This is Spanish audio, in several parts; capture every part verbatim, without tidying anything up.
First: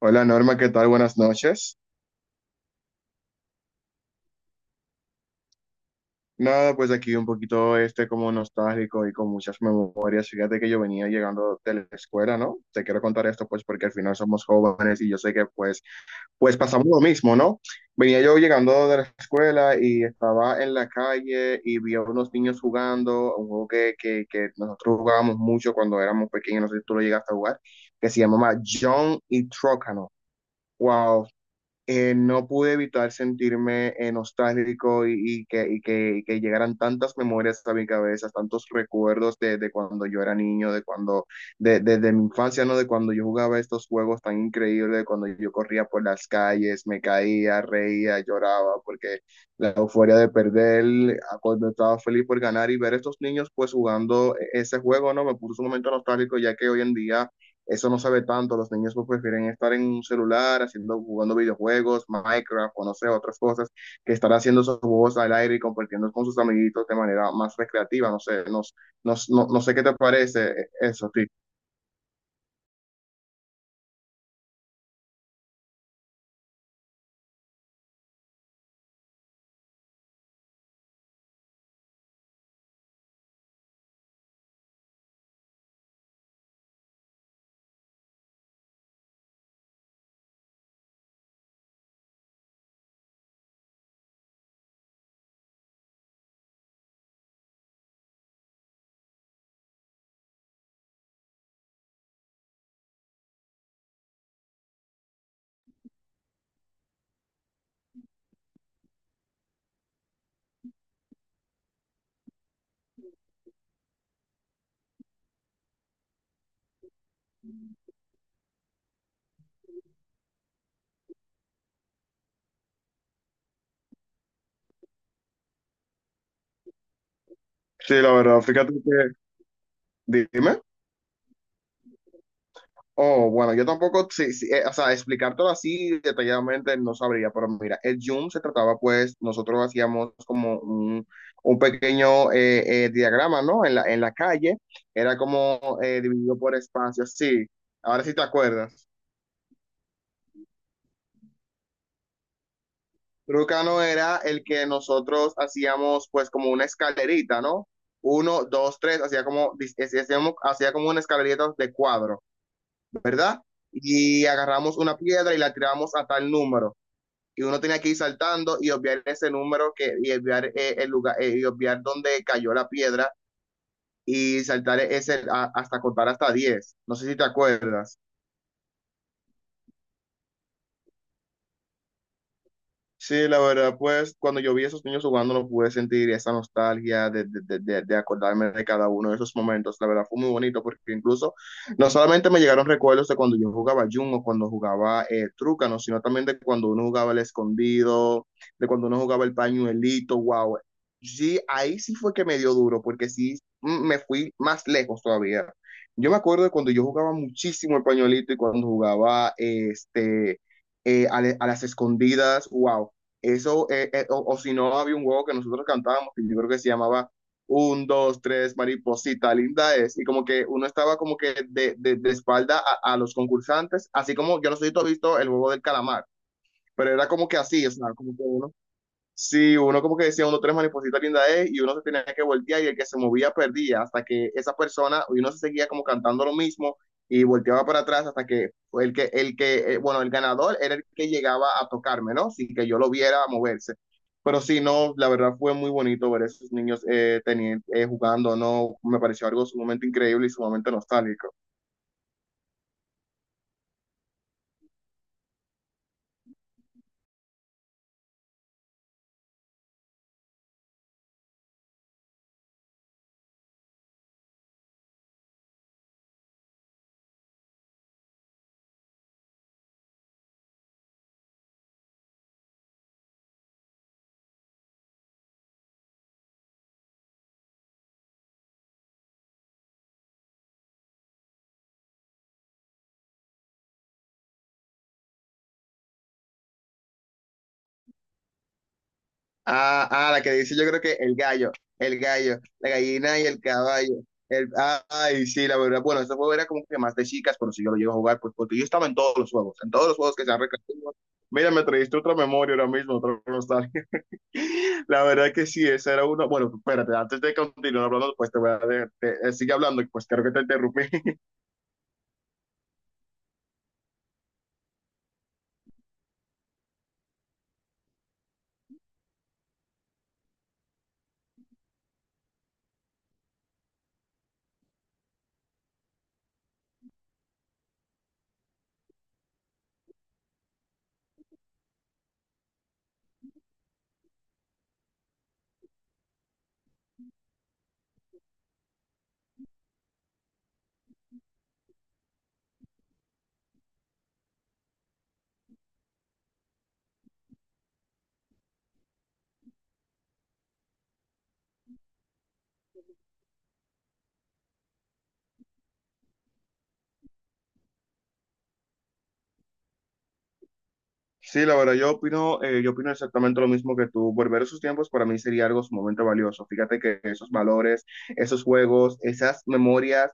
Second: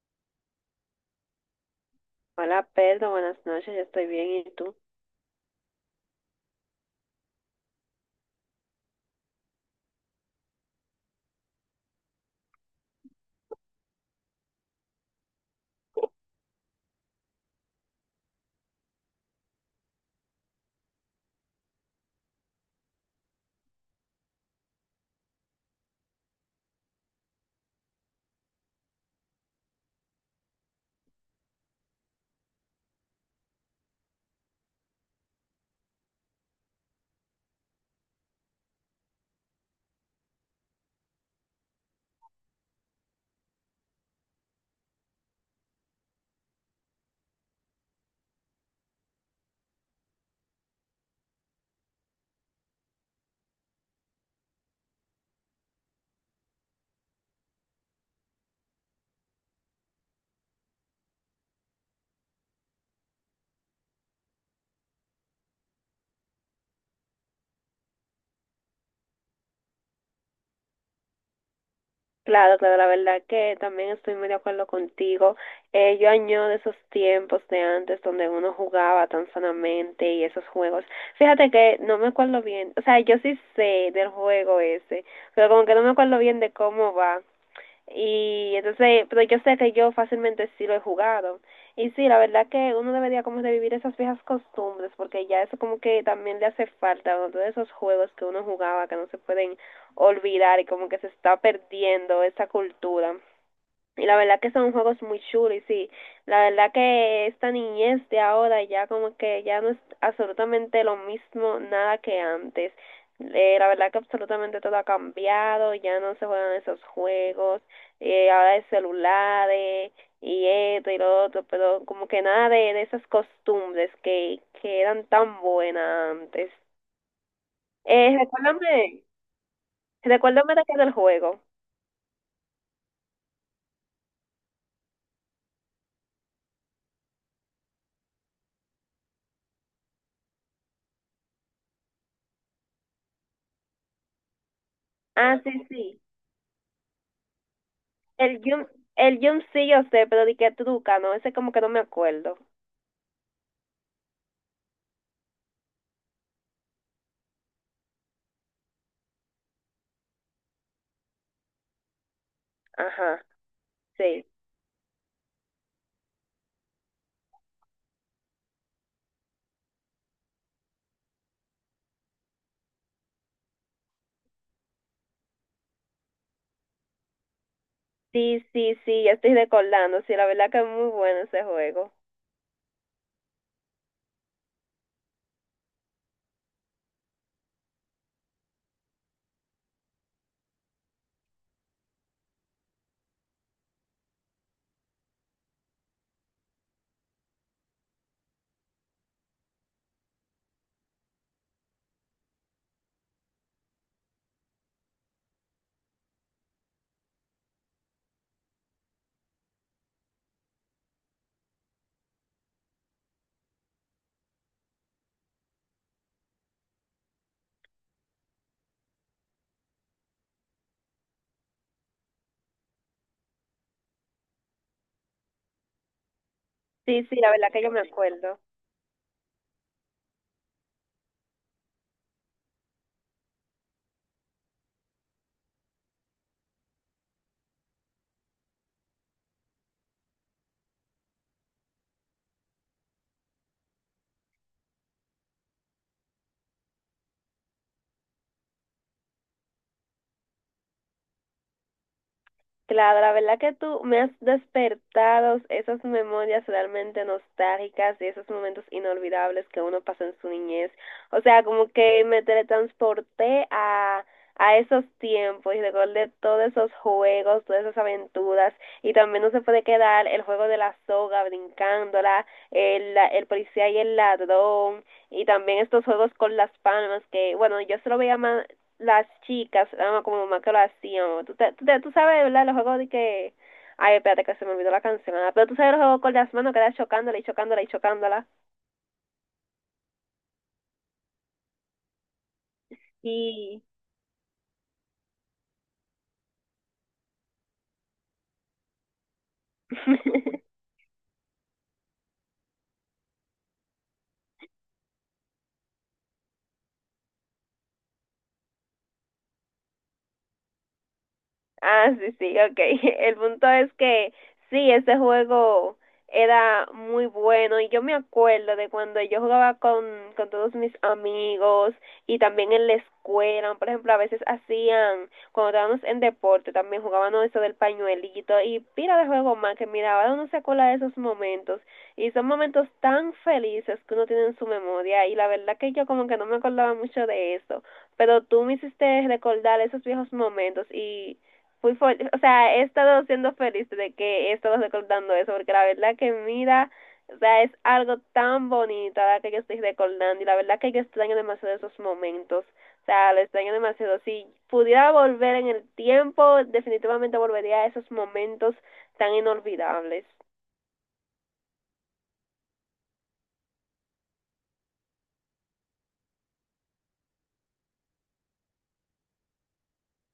Hola Norma, ¿qué tal? Buenas noches. Hola Pedro, buenas noches, yo estoy bien, ¿y tú? Nada, pues aquí un poquito este como nostálgico y con muchas memorias. Fíjate que yo venía llegando de la escuela, ¿no? Te quiero contar esto pues porque al final somos jóvenes y yo sé que pues pues pasamos lo mismo, ¿no? Venía yo llegando de la escuela y estaba en la calle y vi a unos niños jugando, un juego que, que, que nosotros jugábamos mucho cuando éramos pequeños, no sé si tú lo llegaste a jugar, que se llamaba John y Trócano. Wow, eh, no pude evitar sentirme eh, nostálgico y, y que, y que, y que llegaran tantas memorias a mi cabeza, tantos recuerdos de, de cuando yo era niño, de cuando, de, de- de mi infancia, ¿no? De cuando yo jugaba estos juegos tan increíbles, de cuando yo corría por las calles, me caía, reía, lloraba, porque la euforia de perder, a cuando estaba feliz por ganar y ver estos niños pues jugando e-, ese juego, ¿no? Me puso un momento nostálgico, ya que hoy en día eso no sabe tanto, los niños pues prefieren estar en un celular haciendo, jugando videojuegos, Minecraft o no sé, otras cosas, que estar haciendo esos juegos al aire y compartiendo con sus amiguitos de manera más recreativa, no sé, no, no, no, no sé qué te parece eso, sí. Claro, claro, la verdad que también estoy muy de acuerdo contigo. Eh, yo añoro esos tiempos de antes donde uno jugaba tan sanamente y esos juegos. Fíjate que no me acuerdo bien, o sea, yo sí sé del juego ese, pero como que no me acuerdo bien de cómo va. Y entonces, pero yo sé que yo fácilmente sí lo he jugado. Y sí, la verdad que uno debería como revivir esas viejas costumbres, porque ya eso como que también le hace falta, ¿no? Todos esos juegos que uno jugaba, que no se pueden olvidar y como que se está perdiendo esa cultura. Y la verdad que son juegos muy chulos, y sí, la verdad que esta niñez de ahora ya como que ya no es absolutamente lo mismo nada que antes. Eh, la verdad que absolutamente todo ha cambiado, ya no se juegan esos juegos, eh, ahora es celulares y esto y lo otro, pero como que nada de, de esas costumbres que, que eran tan buenas antes. Sí, la Eh, verdad, fíjate recuérdame, que, recuérdame dime. de qué del juego. Oh, bueno, yo tampoco, sí, sí, eh, o sea, explicártelo así detalladamente no sabría, pero mira, el Zoom se trataba, pues, nosotros hacíamos como un, un pequeño eh, eh, diagrama, ¿no? En la, en la calle, era Ah, sí, como eh, sí. dividido por espacios, sí, ahora sí te El Jun, acuerdas. el Jun sí yo sé, pero di que truca, ¿no? Ese como que no me acuerdo. Trucano era el que nosotros hacíamos, pues, como una escalerita, ¿no? Uno, dos, tres, hacía como, dis- hacíamos- hacía como una escalerita de cuadro, Ajá, ¿verdad? sí. Y agarramos una piedra y la tiramos a tal número. Y uno tenía que ir saltando y obviar ese número que, y obviar eh, el lugar eh, y obviar dónde cayó la piedra y saltar ese a- hasta contar hasta diez. No sé si te acuerdas. Sí, sí, sí, ya estoy recordando. Sí, la verdad que es muy bueno ese juego. Sí, la verdad, pues cuando yo vi a esos niños jugando, no pude sentir esa nostalgia de, de, de, de- de acordarme de cada uno de esos momentos. La verdad, fue muy bonito porque incluso no solamente me llegaron recuerdos de cuando yo jugaba Jumbo, cuando jugaba eh, Trucano, sino también de cuando uno jugaba el escondido, de cuando uno jugaba el pañuelito, wow. Sí, ahí sí fue que me dio duro porque sí mm, me fui más lejos todavía. Yo me acuerdo de cuando yo jugaba muchísimo el pañuelito y cuando jugaba eh, este eh, a, le- a las escondidas, wow, eso, eh, eh, o, o si no, había un juego que nosotros cantábamos, que yo creo que se llamaba un, dos, tres, mariposita, linda es. Y como que uno estaba como que de, de, de espalda a, a, los concursantes, así como yo no sé si tú has visto el juego del calamar, pero Sí, era sí, como la que verdad que así, yo o me sea, como que acuerdo. uno. Sí, uno como que decía, uno tres mariposita linda es, y uno se tenía que voltear y el que se movía perdía, hasta que esa persona, y uno se seguía como cantando lo mismo y volteaba para atrás hasta que fue el que, el que, eh, bueno, el ganador era el que llegaba a tocarme, ¿no? Sin que yo lo viera moverse. Pero sí, no, la verdad fue muy bonito ver a esos niños eh, teni- eh, jugando, ¿no? Me pareció algo sumamente increíble y sumamente nostálgico. Claro, la verdad que tú me has despertado esas memorias realmente nostálgicas y esos momentos inolvidables que uno pasa en su niñez. O sea, como que me teletransporté a, a esos tiempos y recordé todos esos juegos, todas esas aventuras. Y también no se puede quedar el juego de la soga brincándola, el, la- el policía y el ladrón, y también estos juegos con las palmas que, bueno, yo se lo veía más, las chicas, ah, como mamá que lo hacían. Tú, te- tú, te- tú sabes, ¿verdad? Los juegos de que. Ay, espérate que se me olvidó la canción. ah, Pero tú sabes los juegos con las manos que era chocándola y chocándola y chocándola. Ah, ah, la que dice yo creo que el gallo, el gallo, la gallina y el Y. caballo. El, ah, ay, sí, la verdad. Bueno, este juego era como que más de chicas, pero si yo lo llevo a jugar, pues porque yo estaba en todos los juegos, en todos los juegos que se han recreado. Mira, me trajiste otra memoria ahora mismo, otra nostalgia. La verdad que sí, esa era una. Bueno, espérate, antes de continuar hablando, pues te voy a. De- te- sigue hablando, pues creo que te interrumpí. Ah, sí, sí, ok. El punto es que sí, ese juego era muy bueno y yo me acuerdo de cuando yo jugaba con, con todos mis amigos y también en la escuela, por ejemplo, a veces hacían, cuando estábamos en deporte, también jugábamos eso del pañuelito y pila de juego más que mira, ahora uno se acuerda de esos momentos y son momentos tan felices que uno tiene en su memoria y la verdad que yo como que no me acordaba mucho de eso, pero tú me hiciste recordar esos viejos momentos y fui fuerte, o sea, he estado siendo feliz de que he estado recordando eso, porque la verdad que mira, o sea, es algo tan bonito la que yo estoy recordando y la verdad que yo extraño demasiado esos momentos. O sea, lo extraño demasiado. Si pudiera volver en el tiempo, definitivamente volvería a esos momentos tan inolvidables. Sí, la verdad, yo opino, eh, yo opino exactamente lo mismo que tú. Volver a esos tiempos para mí sería algo sumamente valioso. Fíjate que esos valores, esos juegos, esas memorias,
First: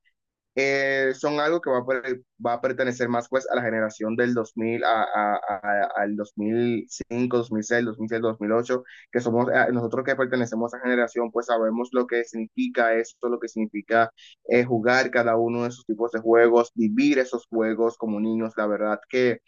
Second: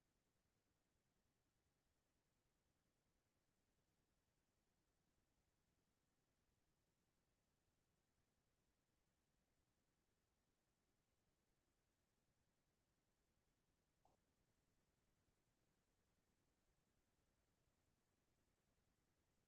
eh, son algo que va a, per- va a pertenecer más pues a la generación del dos mil a, a- a- al dos mil cinco, dos mil seis, dos mil siete, dos mil ocho, que somos, eh, nosotros que pertenecemos a esa generación, pues sabemos lo que significa esto, lo que significa eh, jugar cada uno de esos tipos de juegos, vivir esos juegos como niños, la verdad que.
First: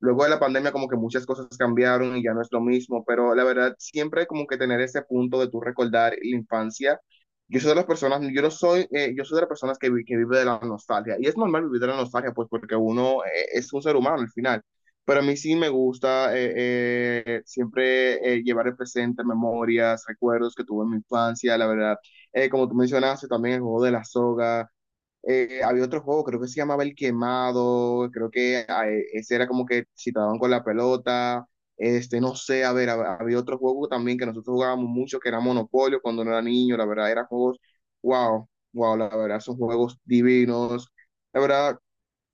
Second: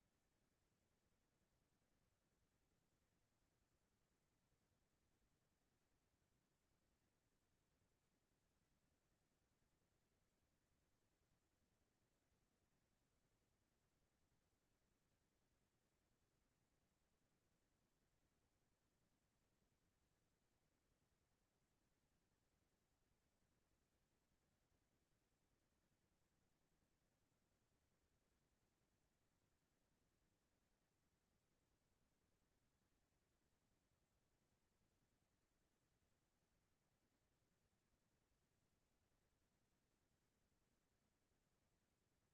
Luego de la pandemia como que muchas cosas cambiaron y ya no es lo mismo, pero la verdad siempre como que tener ese punto de tú recordar la infancia. Yo soy de las personas, yo no soy, eh, yo soy de las personas que, vi- que vive de la nostalgia y es normal vivir de la nostalgia pues porque uno eh, es un ser humano al final. Pero a mí sí me gusta eh, eh, siempre eh, llevar el presente, memorias, recuerdos que tuve en mi infancia, la verdad. Eh, como tú mencionaste, también el juego de la soga, eh, había otro juego, creo que se llamaba El Quemado, creo que ah, eh, ese era como que si te daban con la pelota, este, no sé, a ver, hab- había otro juego también que nosotros jugábamos mucho, que era Monopolio cuando no era niño, la verdad, eran juegos, wow, wow, la verdad, son juegos divinos, la verdad,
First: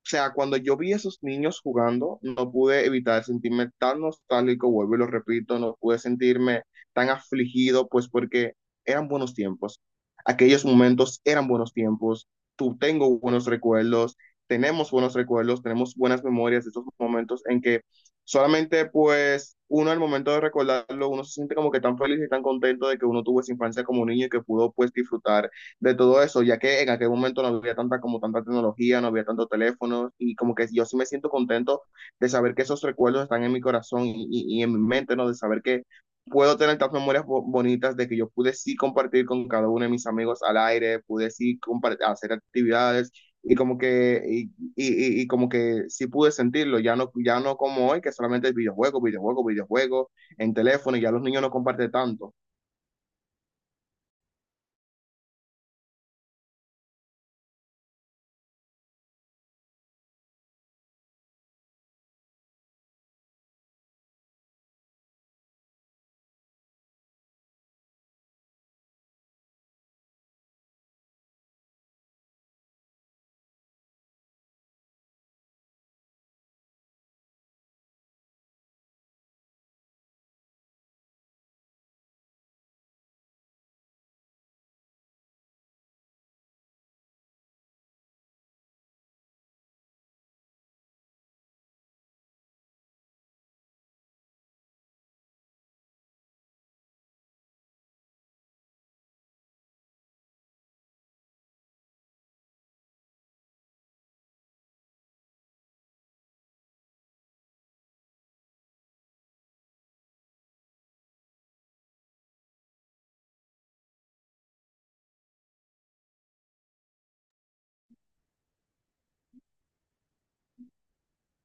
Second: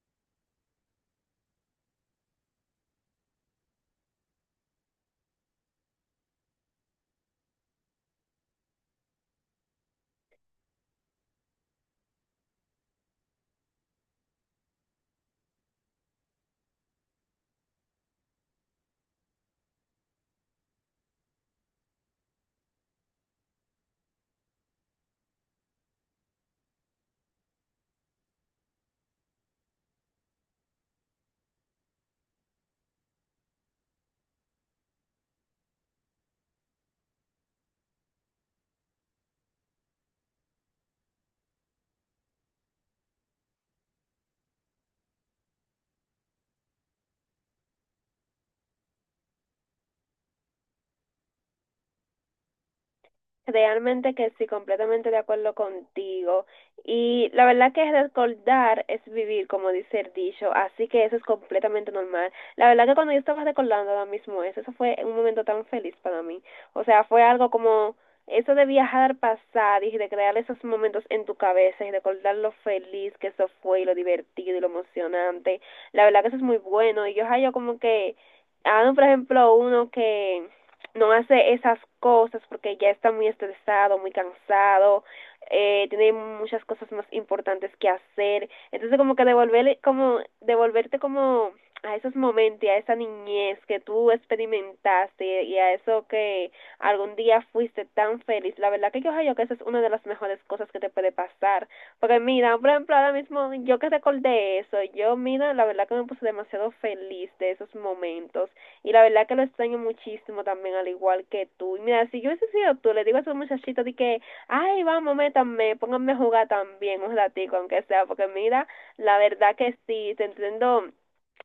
o sea, cuando yo vi a esos niños jugando, no pude evitar sentirme tan nostálgico, vuelvo y lo repito, no pude sentirme tan afligido, pues porque eran buenos tiempos. Aquellos momentos eran buenos tiempos. Tú Tengo buenos recuerdos, tenemos buenos recuerdos, tenemos buenas memorias de esos momentos en que solamente pues uno al momento de recordarlo, uno se siente como que tan feliz y tan contento de que uno tuvo esa infancia como niño y que pudo pues disfrutar de todo eso, ya que en aquel momento no había tanta como tanta tecnología, no había tantos teléfonos y como que yo sí me siento contento de saber que esos recuerdos están en mi corazón y, y, y en mi mente, ¿no? De saber que puedo tener tantas memorias bo- bonitas de que yo pude sí compartir con cada uno de mis amigos al aire, pude sí compar- hacer actividades y como que y, y- y- y como que sí pude sentirlo, ya no ya no como hoy que solamente es videojuego, videojuego, videojuego en teléfono y ya los niños no comparten tanto. Realmente que sí, completamente de acuerdo contigo. Y la verdad que recordar es vivir, como dice el dicho, así que eso es completamente normal. La verdad que cuando yo estaba recordando ahora mismo eso, eso fue un momento tan feliz para mí. O sea, fue algo como eso de viajar, pasar y de crear esos momentos en tu cabeza y recordar lo feliz que eso fue y lo divertido y lo emocionante. La verdad que eso es muy bueno. Y yo, ay, yo como que, ah, por ejemplo, uno que no hace esas cosas porque ya está muy estresado, muy cansado, eh, tiene muchas cosas más importantes que hacer. Entonces como que devolverle, como devolverte como a esos momentos, y a esa niñez que tú experimentaste y a eso que algún día fuiste tan feliz. La verdad que yo creo que esa es una de las mejores cosas que te puede pasar. Porque mira, por ejemplo, ahora mismo yo que recordé eso, yo mira, la verdad que me puse demasiado feliz de esos momentos. Y la verdad que lo extraño muchísimo también, al igual que tú. Y mira, si yo hubiese sido tú, le digo a esos muchachitos de que, ay, vamos, métanme, pónganme a jugar también un ratico, aunque sea, porque mira, la verdad que sí, te entiendo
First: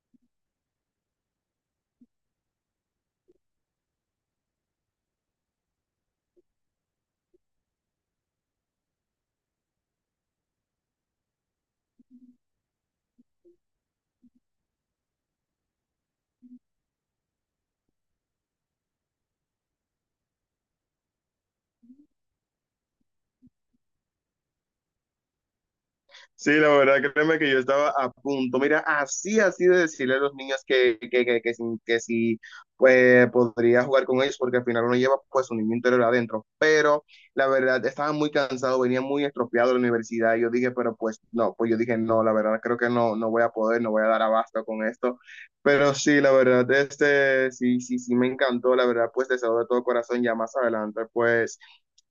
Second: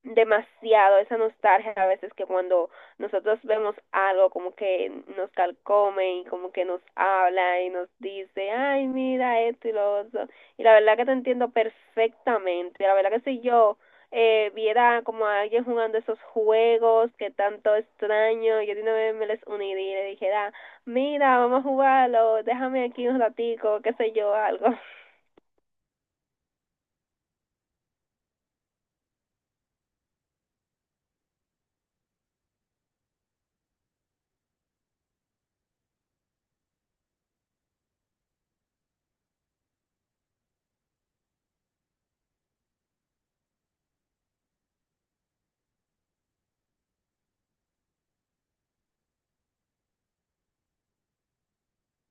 demasiado esa nostalgia a veces que cuando nosotros vemos algo como que nos calcome y como que nos habla y nos dice, ay, mira esto y lo otro. Y la verdad que te entiendo perfectamente. La verdad que si yo eh, viera como a alguien jugando esos juegos que tanto extraño, yo de una vez me les uniría y le dijera, mira, vamos a jugarlo, déjame aquí un ratico, qué sé yo, algo. Sí, la verdad, créeme que yo estaba a punto. Mira, así, así de decirle a los niños que, que, que, que, si- que si, pues, podría jugar con ellos, porque al final uno lleva pues su niño interior adentro. Pero la verdad, estaba muy cansado, venía muy estropeado de la universidad. Y yo dije, pero pues no, pues yo dije, no, la verdad, creo que no, no voy a poder, no voy a dar abasto con esto. Pero sí, la verdad, este, sí, sí, sí, me encantó, la verdad, pues deseo de todo corazón, ya más adelante, pues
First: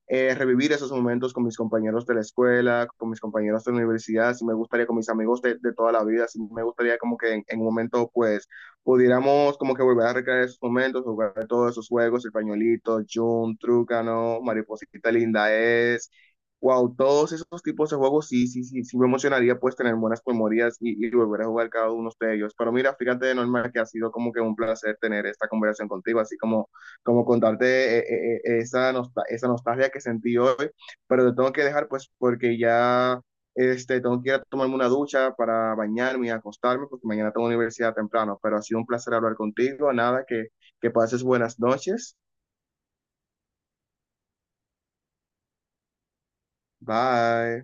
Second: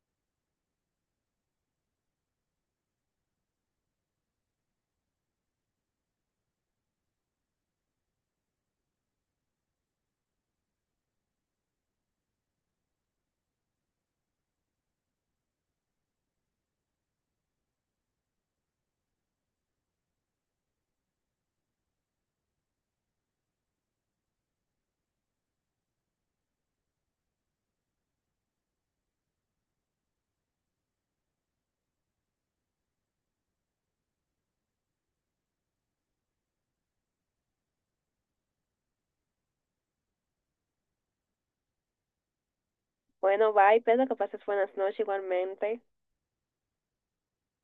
eh, revivir esos momentos con mis compañeros de la escuela, con mis compañeros de la universidad, si me gustaría con mis amigos de, de toda la vida, si me gustaría como que en, en, un momento pues pudiéramos como que volver a recrear esos momentos, jugar todos esos juegos, el pañuelito, Jun, Trucano, Mariposita Linda es, wow, todos esos tipos de juegos sí, sí, sí, sí me emocionaría pues tener buenas memorias y, y, volver a jugar cada uno de ellos. Pero mira, fíjate de normal que ha sido como que un placer tener esta conversación contigo, así como como contarte eh, eh, eh, esa, nostal- esa nostalgia que sentí hoy, pero te tengo que dejar pues porque ya este, tengo que ir a tomarme una ducha para bañarme y acostarme porque mañana tengo universidad temprano, pero ha sido un placer hablar contigo, nada, que, que pases buenas noches, Bueno, bye, Pedro, que pases buenas noches igualmente. bye.